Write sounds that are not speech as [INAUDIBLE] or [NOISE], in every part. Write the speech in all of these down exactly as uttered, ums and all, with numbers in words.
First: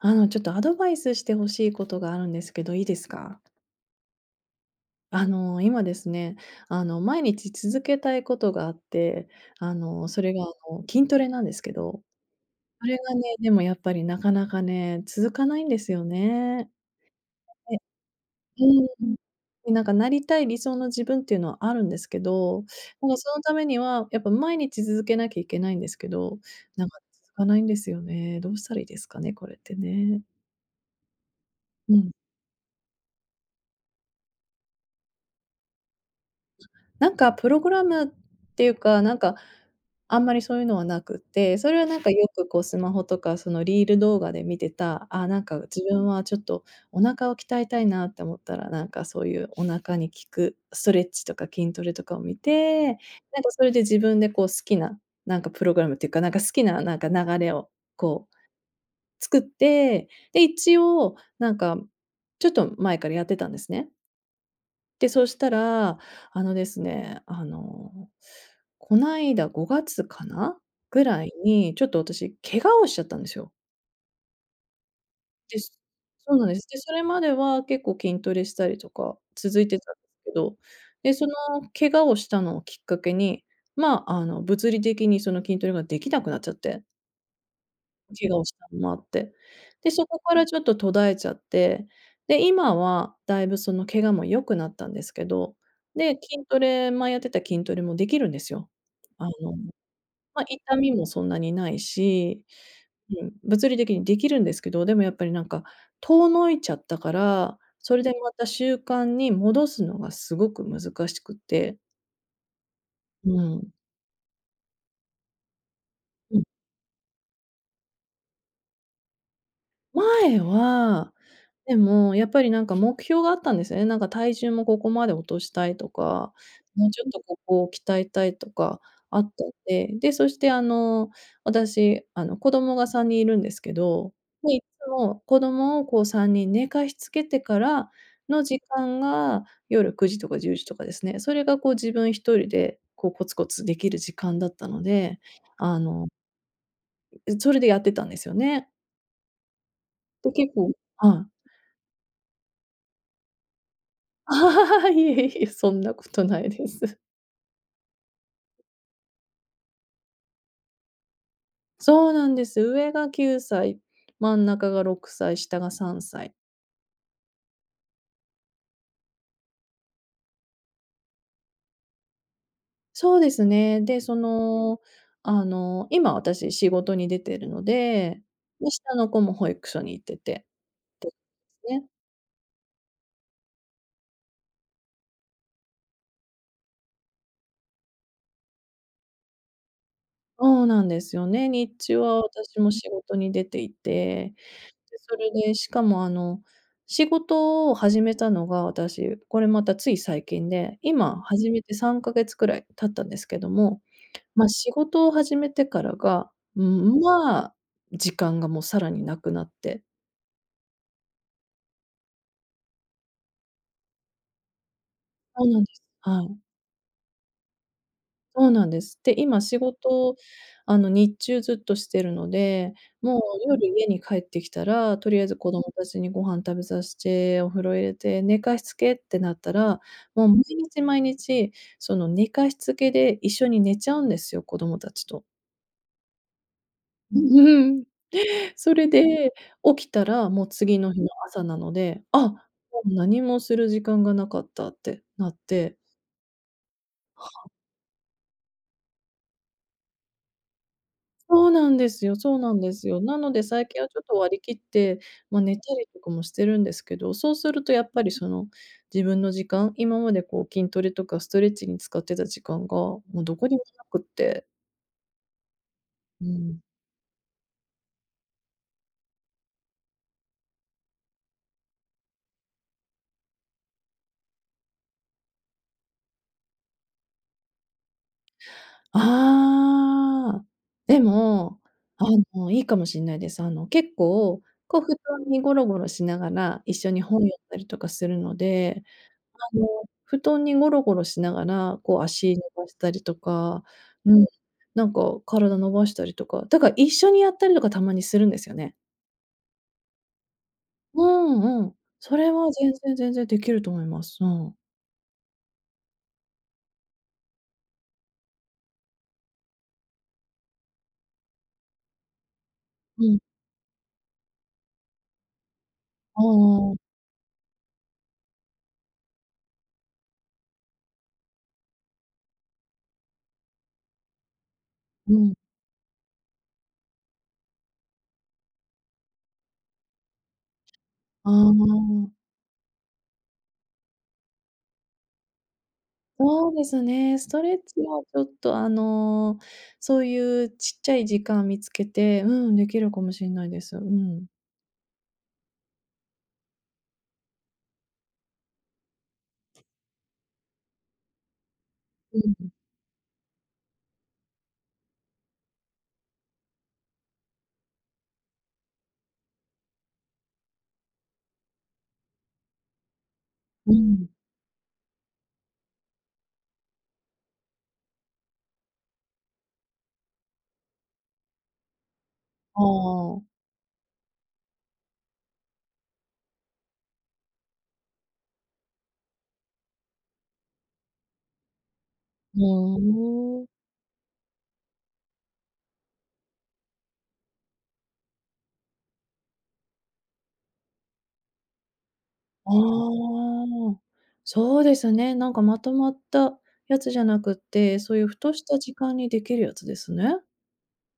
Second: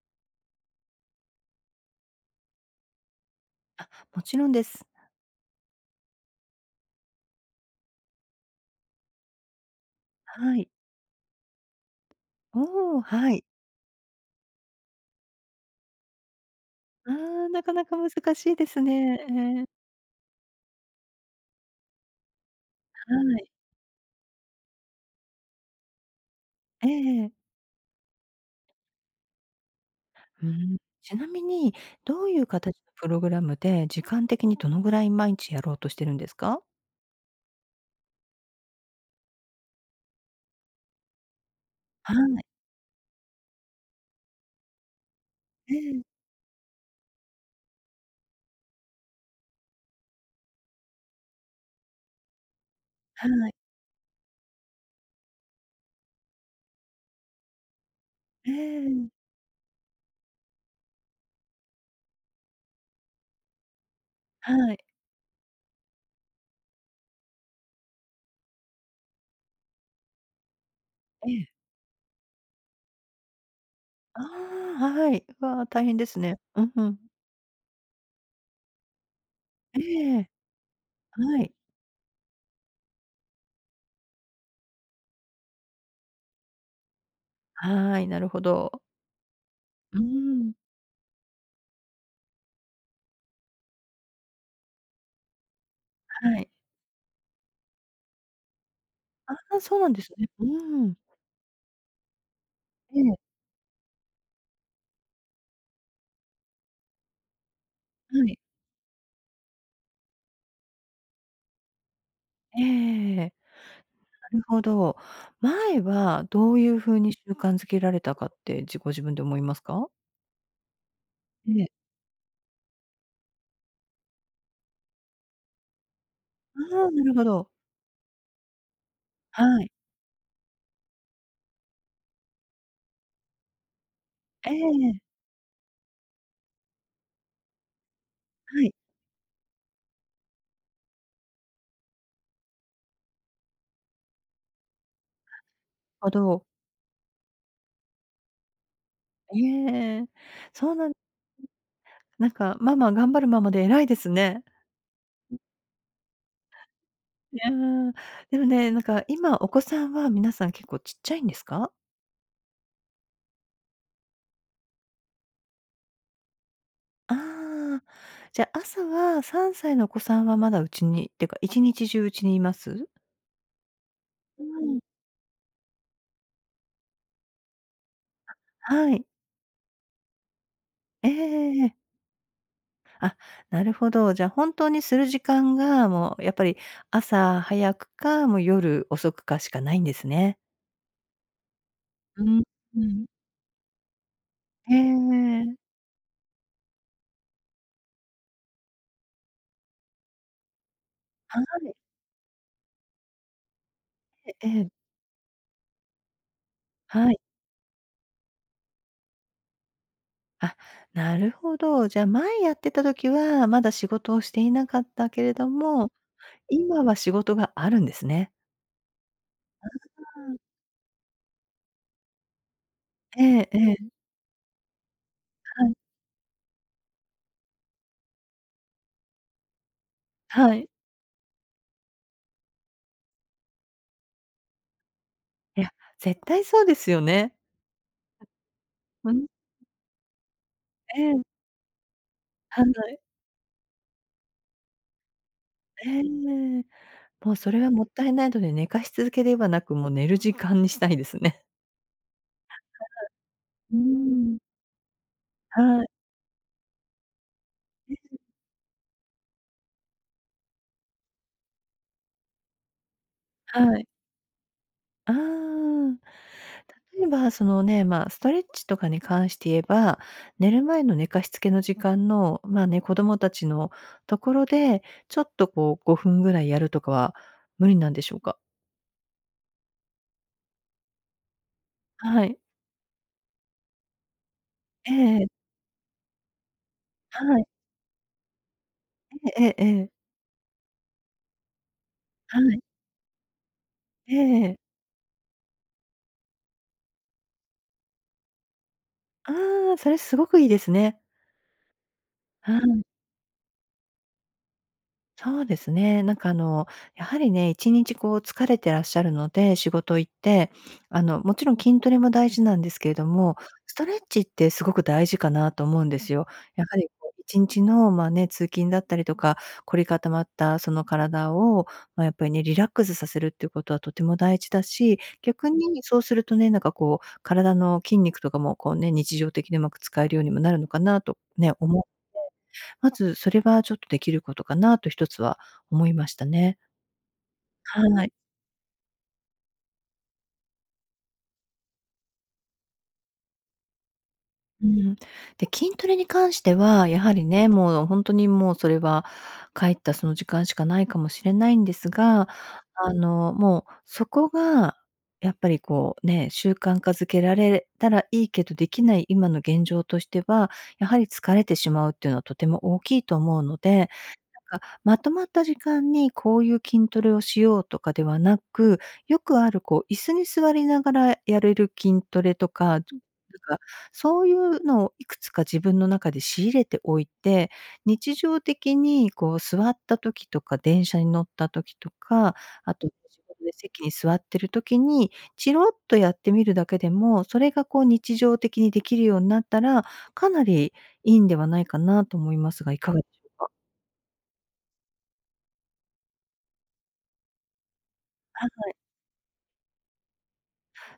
あの、ちょっとアドバイスして欲しいことがあるんですけど、いいですか？あ、もちろんです。あの、今ですね、あの、毎日続けたいことがあって、あの、それがあはい。の、筋トレなんですけど、それおお、がね、はい。でもやっぱりなかなかね、続かないんですよね。ああ、なかえなか難しいえ、でうすーん、ね。ええ。いなんかなりたい理想の自分っていうのはあるんですけど、なんはかそのい。ためには、やっぱ毎日づづけなきゃいけないんですけど、えなんかえええ。続かないんですよね。どうしたらいいですかね？これってね。ふん。ちなみに、うん。どういう形のプログラムで、時間的にどのぐらい毎日やろうとしてるんですか？なんかプログラムっていうか、なんかあんまりそういうのはなくて、それはなんかはよい。くこう、スマホとかそのリール動画で見てた、ああ、なんかえ自え。分はちょっと、お腹を鍛えたいなって思ったら、なんかそういうお腹に効く、ストレッチとか筋トレとかを見て、なはんとい。それで自分でこう好きな、なんかプログラムっていうか、なんか好きななんか流れを、こう、ええ、うん。作って、で、一応なんか、ちょっと前からやってたんですね。はい。で、そしたら、あのですね、あの、こないだごがつかな、ぐらえいえ。に、ちょっと私、怪我をしちゃったんですよ。ああ、はい。でわ、す。大変ですそね。うなんでうす。ん、で、ふそれん。までは結構筋トレしたりとか、続いてたん [UNINTELLIGIBLE] ええ。けど、で、その、はい。怪我をしたのをきっかけに、まあ、あの、物理的にその、筋トレができなくなっちゃって。はい、な怪る我ほをしたのど。もあって、で、うーそこからん。ちょっと途絶えちゃって、で、今はだいぶその怪我も良くなったんですけど、で、は筋い。トレ前やってた筋トレもできるんですよ。あの、ああ、そうなんですね。まあ、う痛ーみん。もそんなにないしええ。うん、物理的に出来るんですけど、でもやっぱりなんか、遠のいちゃったから、それではまい。た習慣に戻すのがすごく難しくって。えええええうえ。ん。なるほど。前はうん。どういうふうに習慣づけられたかって自ご自分で思いますか？前は、いえ。でもやっぱりなんか目標があったんですね。なんか体重もここまで落としたいとか、あもあ、うちなょっるとほこど。こを鍛えたいとかあったんはい。で、で、そしてあの、私あの、子供がさんにんいるんですけど、えで、いつえ。も子供をこうさんにん寝かしつけてから、の時はい。間が夜くじとかじゅうじとかですね、それがこう自分一人でこう、コツコツできる時間だったので、あ [UNINTELLIGIBLE] のあど。ん、うそれでやってたんですよね。へえ、で、結構そうなんはい。なんかママ「頑張るママ」で偉いですね。[LAUGHS] いえいえ、そんなことないです。いや、でもね、何か今、お子さんは皆さん結構ちっちゃいんですか？そうなんです、上がきゅうさい、真ん中がろくさい、下がさんさい。ああ、じゃ、朝はさんさいのお子さんはまだうちにっていうか、一日中家にいます？そうですね。で、そうーの、ん。あの、今私仕事に出てるので、で、は下い。の子も保育所に行ってて。えええええでえ。すね。あ、なるほど。じゃあ本当にする時間が、もうやっぱり、朝早くか、もう夜遅くかしかないんですね。そうなんですよね、日中はうん、私もう仕ん。事に出ていて、へで、それでえ。しかもあの、仕事を始めたのが私、これまたつい最近で、今は始めてい。さんかげつくらい経ったんですけども、へ、まあ、ええ。仕事を始めてからが、うーん、はい。まあ、時間がもうさらになくなって。あ、なるほど。じゃあ前やってた時は、まだ仕事をしていなかったけれそうどなんです、も、はい。今は仕事があるんですね。そうなんです。で、今仕事うーん。あの日中ずっとしてるので、もうええ夜え家え。に帰ってきたら、とりあえず子供はい。たちにご飯食べさせて、お風呂入れて寝かしつけってなったら、もう毎はい。日毎日、その寝かしつけで一緒に寝ちゃうんですよ、子供たちと。いや、絶対そうですよね。うん。それうん。で、起きたら、もう次の日のええ。朝なので、あ、も犯う罪。何もする時間がなかったってなって。ええ、はもうあ。それは勿体無いので、寝かしつけではなく、もう寝る時間にしたいですね。そうなんですよ、そうなんですよ。なので最うん。近うはちょっとー割りん。切って、まあ、寝たはりい。とかもしてるんですけど、そうするとやっえぱりえ。その、自分の時間、今までこう筋トレとかストレッチに使ってた時間が、もうどこにもはない。くって。ああ、うん。例えば、そのね、まあ、ストレッチとかに関して言えば、寝る前の寝かしつけの時間の、まあ、ね、子供達のところで、ちょっとこうごふんぐらいやるとかは無理なんでしょうか？ああ。でも、あはい。の、いいかもしれないです。あの、結構、こう布え団え。にゴロゴロしながら、一緒に本読んはい。だりとかするので、ええあええの、ええ。布団にゴロゴロしながら、こう足伸はい。ばしたりとか、えうん、え。なんか体伸ばしたりとか、だから一緒にやったりとかたまにするんですよね。ああ、それ凄くいいですね。うんうん。それは、は全ん。然全然、できると思います。うん。そうですね、なんかあの、やはりね、いちにちこう疲れてらっしゃるので、仕事行って、あの、もちろん筋トレも大事なんですけれうどん。も、ストレッチってすごく大事かなと思うんですうよ。やんうん。はりこういちんちのまあ、ね、通勤だったりとか凝り固まったその体を、ま、やっぱりね、リラックスさせるっていうことはとても大事だし、うん。逆にそうするとね、なんかこう、体の筋肉とかも、こうね、日常的に上手く使えるようにもなるのかなとあね、思って。あ。まず、それはちょっとできることかなとひとつは思いましたそうね。ですね、ストレッチははい。ちょっとあの、そういうちっちゃい時間見つけて、うん、できるかもしんないです、うん。うーん。で、筋トレに関しては、やはりね、もうほんとにもうそれは帰ったその時間しかないかもしれないんですうが、んうん。あの、もうそこがやっぱりこうね、習慣化づけられたらいいけどできない今の現状としては、やはり疲れてしまうっていうのはとても大きいと思うのうで、ん。なんかまとまった時間にこういう筋トレをしようとかではなく、よくある、こう、椅子に座りながらやるる筋トレとうか、と、ーん。なんか、そういうのをいくつか自分の中で仕入れておいて、日常的にこう座った時とか、電車に乗った時とか、ふ後ご自うん。分で席に座っている時にちろっとやってみるだけでも、それがこう日常的に出来るようんなったら、かなりいいんではないかなと思いあますが、いかがでしょうか？あ、そうですね、なんかまとまったやつじゃなくて、そういうふとしはたい。時間にできるやつですね。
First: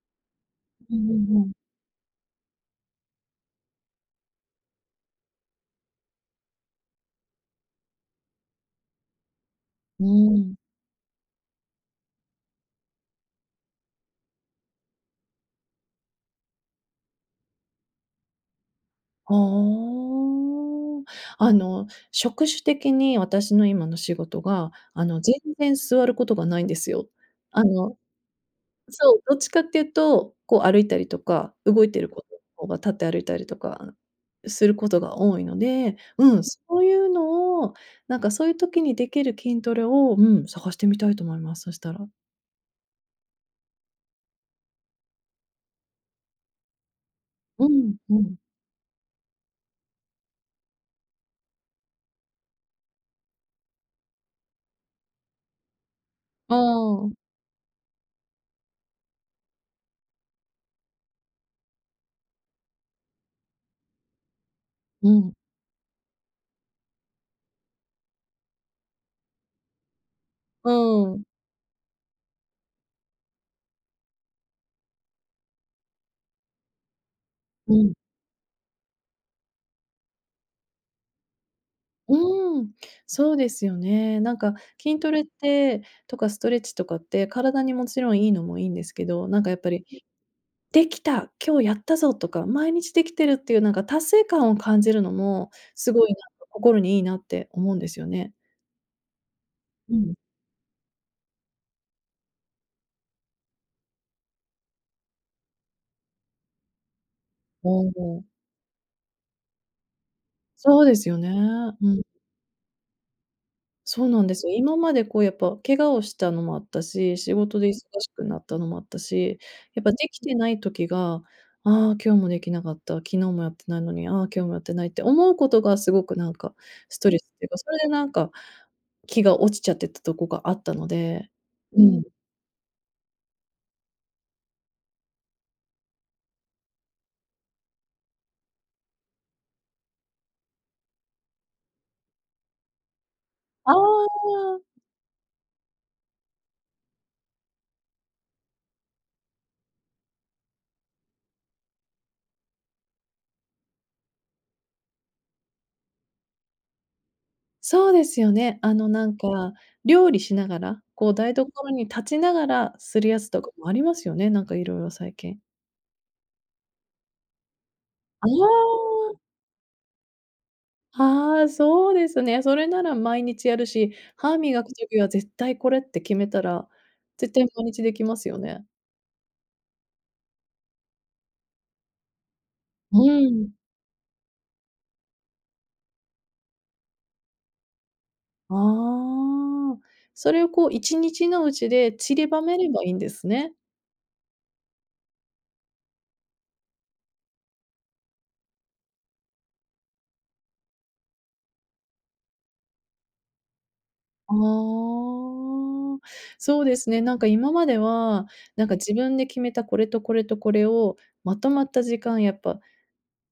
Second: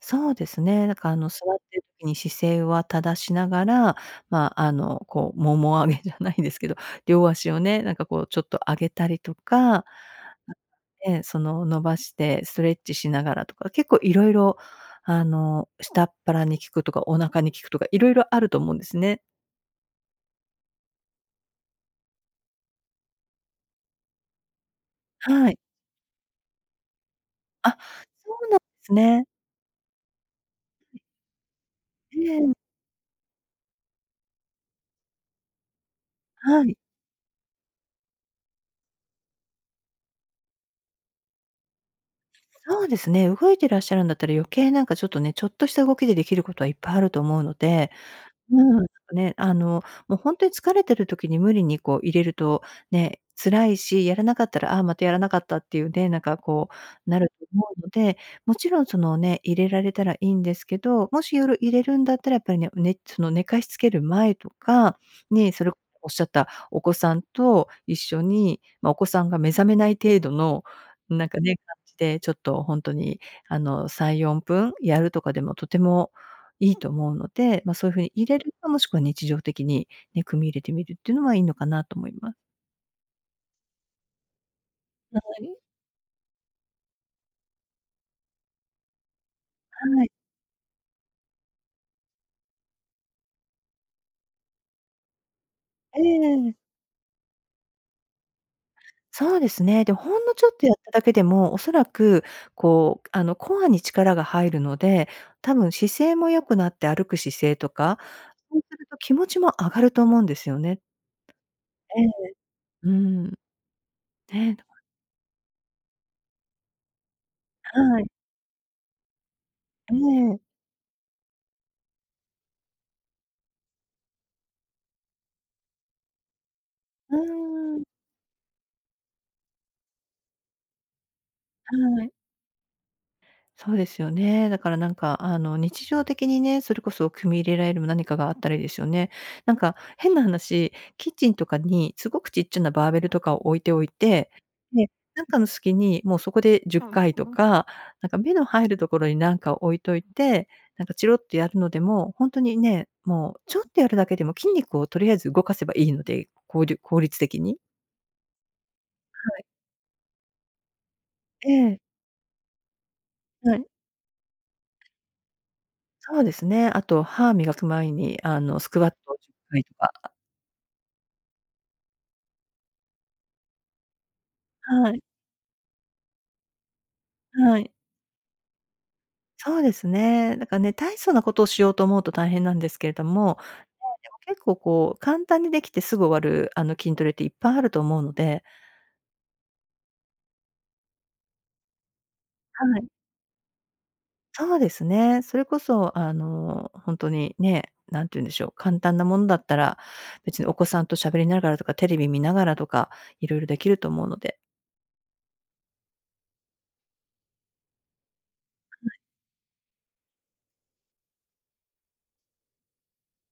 そうですね。うだかんらあの、座うん。っている時に姿勢は正しながら、ま、あの、こう、腿あげじゃないですけど、両足をね、なんかこうちょっと上げたりとかうん。で、その、伸ばして、ストレッチしながらとか。結構色々あの下っ腹に効くとか、お腹に効くとか、色々あると思うんですね。はあん。あの職種的に私の今の仕事が、あの、全はい。然座ることがないんですよ。ああ、の、そうなんですそう、ね。どっちかっていうと、こう歩いたりとか、動いてることのうん。ほうが立って歩いたりとか、あすることが多いので。うん、そはい。ういうのをなんかそういう時にできる筋トレをうん、探してみたいと思います、そしたらそうですね。動いていらっしゃるんだったら、余計なんかちょっとね。ちょっとした動きで出来ることはいっぱいあると思うのうで。ん、うん。うん、ね、あの、もう本当に疲れている時に無理にこう入れると、ね、辛いし。やらなかったら、ああ、またやらなかったっていうね。なんかあこう、ん。なると思うので。もちろんそのね、入れられたら良いんですけど。もし夜入れるんだったら、やっぱりねねその寝かしつける前とかうん。ねえ、それをおっしゃったお子さんと一緒に、ま、お子さんが目覚めない程度の、うん。なんかね、感じで、ちょっと本当に、あのさんよんぷんやるとかでも、とてもいいと思うので。ま、うそういうん。風に入れるか、もしくは日常的に、ね、組み入れてみるっていうのはいいのかなと思います。うーん、そうですよね。なんか、筋トはレっい。てとかストレッチとかって、体にもちろんいいのもいいんですけど。なんかやっぱりはい。「できた、今日やったぞ」とか、毎日できてるっていうなんか達成感を感じるのも、すえごいなんか、え。心にいいなって思うんですよね。そうですね。でうもん。ほんのちょっとやっただけでも、おそらく、こう、あのコアに力が入るので、たぶん姿勢も良くなって、歩く姿勢あとか、あ。そうすると気持ちも上がると思うんですよね。そうですよね。うえん。え。うん。そうなんですよ、今 [UNINTELLIGIBLE] までこうやっぱ怪我をしたのもあったし、仕事で忙はい。しくなったのもあったし、やっぱえできてえ。ない時が、ああ今日もできなかった、昨日もやってないのに、ああ今日もやってないって思うことがすごくなんか、ストうレスっていうか、それーん。でなんか、気が落ちちゃってたとこがあったので、うはん。い。そうですよね、だからなんか、あの日常的にね、それこそ組み入れられる何かがあったらいいですよね。なんか、変な話、キッチンとかに凄くちっちゃなバーベルとかを置いてあおいて、あ。で、なんかの隙に、もうそこでじゅっかいとか、なんか目の入るところに、なんかを置いといて、なんかちろっとやるのでも、ほんとにね、もうちょっとやるだけでも筋肉をとりあえず動かせば良いので、こうりゅ効率的に。そうですよね、あのなんはい。か、料理しながら、こう台所ええ。に立ちながらするやつとかはい。もありますよね、なんかいろいろ最近。そうですね、あと歯磨く前におあの、スクワッお！トじゅっかいとか。ああ、そうですね、それなら毎日やるし、歯磨くは時い。は絶対これって決めたら、絶対は土い。日できますよね。そうですね。なかね、大層なことをしようと思うと大変なんですけどうも、ん。やい、でも結構こう、簡単に出来てすぐ終わるあの、筋トレっていっぱいあると思うのでああ、それをこう一日のうちで散りばめれはばい。いいんですね。そうですね。それこそあの、ほんとに、ね、何て言うんでしょう、簡単なもんだったら、別にお子さんと喋りながらとか、テレビ見ながらとか、色々出来ると思うのああ、で。そうですね、なんか今までは、なんあ、かは自い。分で決めたこれとこれとこれを、まとまった時間やっぱ、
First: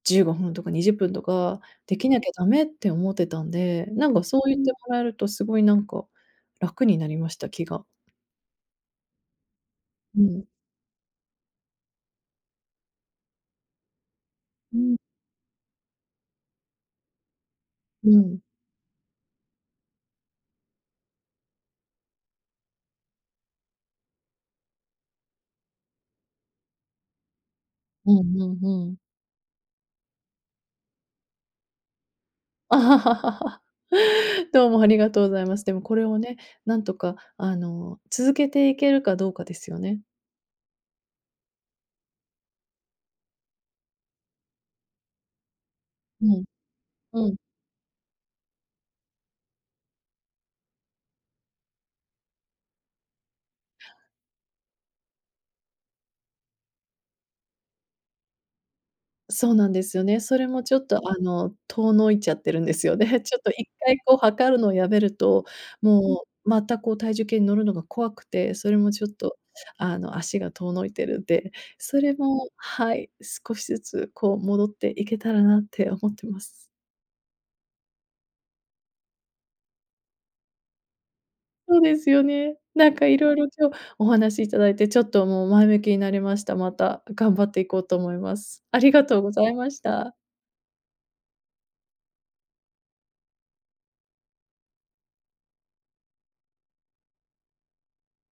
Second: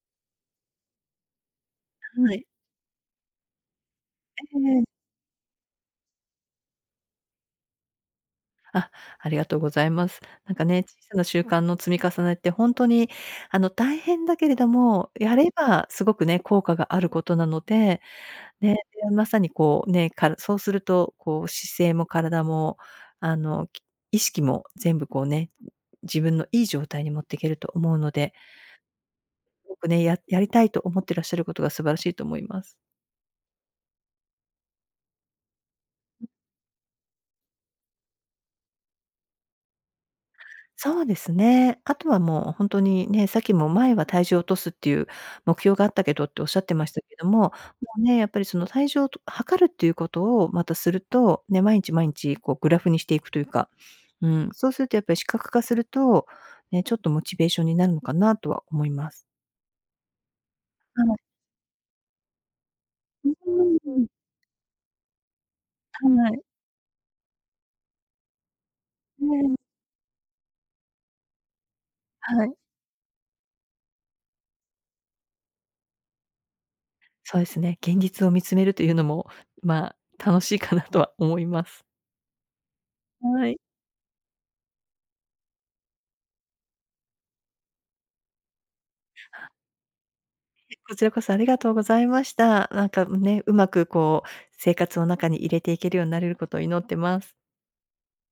じゅうごふんとかにじゅっぷんとか、できなきゃは駄い。目って思ってたんで、なんがそうえ言ってもえええ。らえるとすごいなんか、楽になりました、気が。あ、ありがとうございます。うん。なんかね、小さな習慣の積み重ねってほんとに、あの、大変だけれどうん。も、やればすごくね、効果があることなので、うん。ね、いや、まさにこう、ね、からそうすると、こう姿勢も体も、あの、き意識も全部こうね、自分のいい状態に持っていけると思うのうでんうん、ふん。おくね、ややりたいと思ってらっしゃることが素晴らしいと思います。[CHUCKLES] どうもありがとうございます。でもこれをうん。ね、なんとかあの、続けていけるかどうかですよね？そうですね、あとはもうほんとに、ね、さっきも前は体重を落とすっていう、目標があったけどっうてん。おっしゃってましたけどうん。も、もうね、やっぱりその、体重をと量るっていうことをまたすると、ね、まいんちまいんち、こう、グラフにしていくというかうん、そうするとやっぱり視覚化すると、ね、ちょっとモチベーションになるのかなとは思います。そうなんですよね。それもちょっとはあい。の、遠のいちゃってるんですよね。で、へ、うちょっと一ー回ん。こう量るのをやめると、もはい。うまた、こう、体重計に乗るのが怖くて、それもちょっええ、と、うん。あの、足が遠のいてるで、それはもい。はい、少しずつこう戻っていけたらなって思ってます。そえすね、現実を見つめるというのも、まあ、楽しいかなとは思いまそうす。ですよね。なんかいろいろはい。今日お話しいただいてちょっともう前向きになりました。また頑張っていこうと思います。ありがとうござはいました。いえ、こちらこそありがとうございました。なんか、ん、ね、上手くこう、生活の中に入れていけるようなるること祈ってます。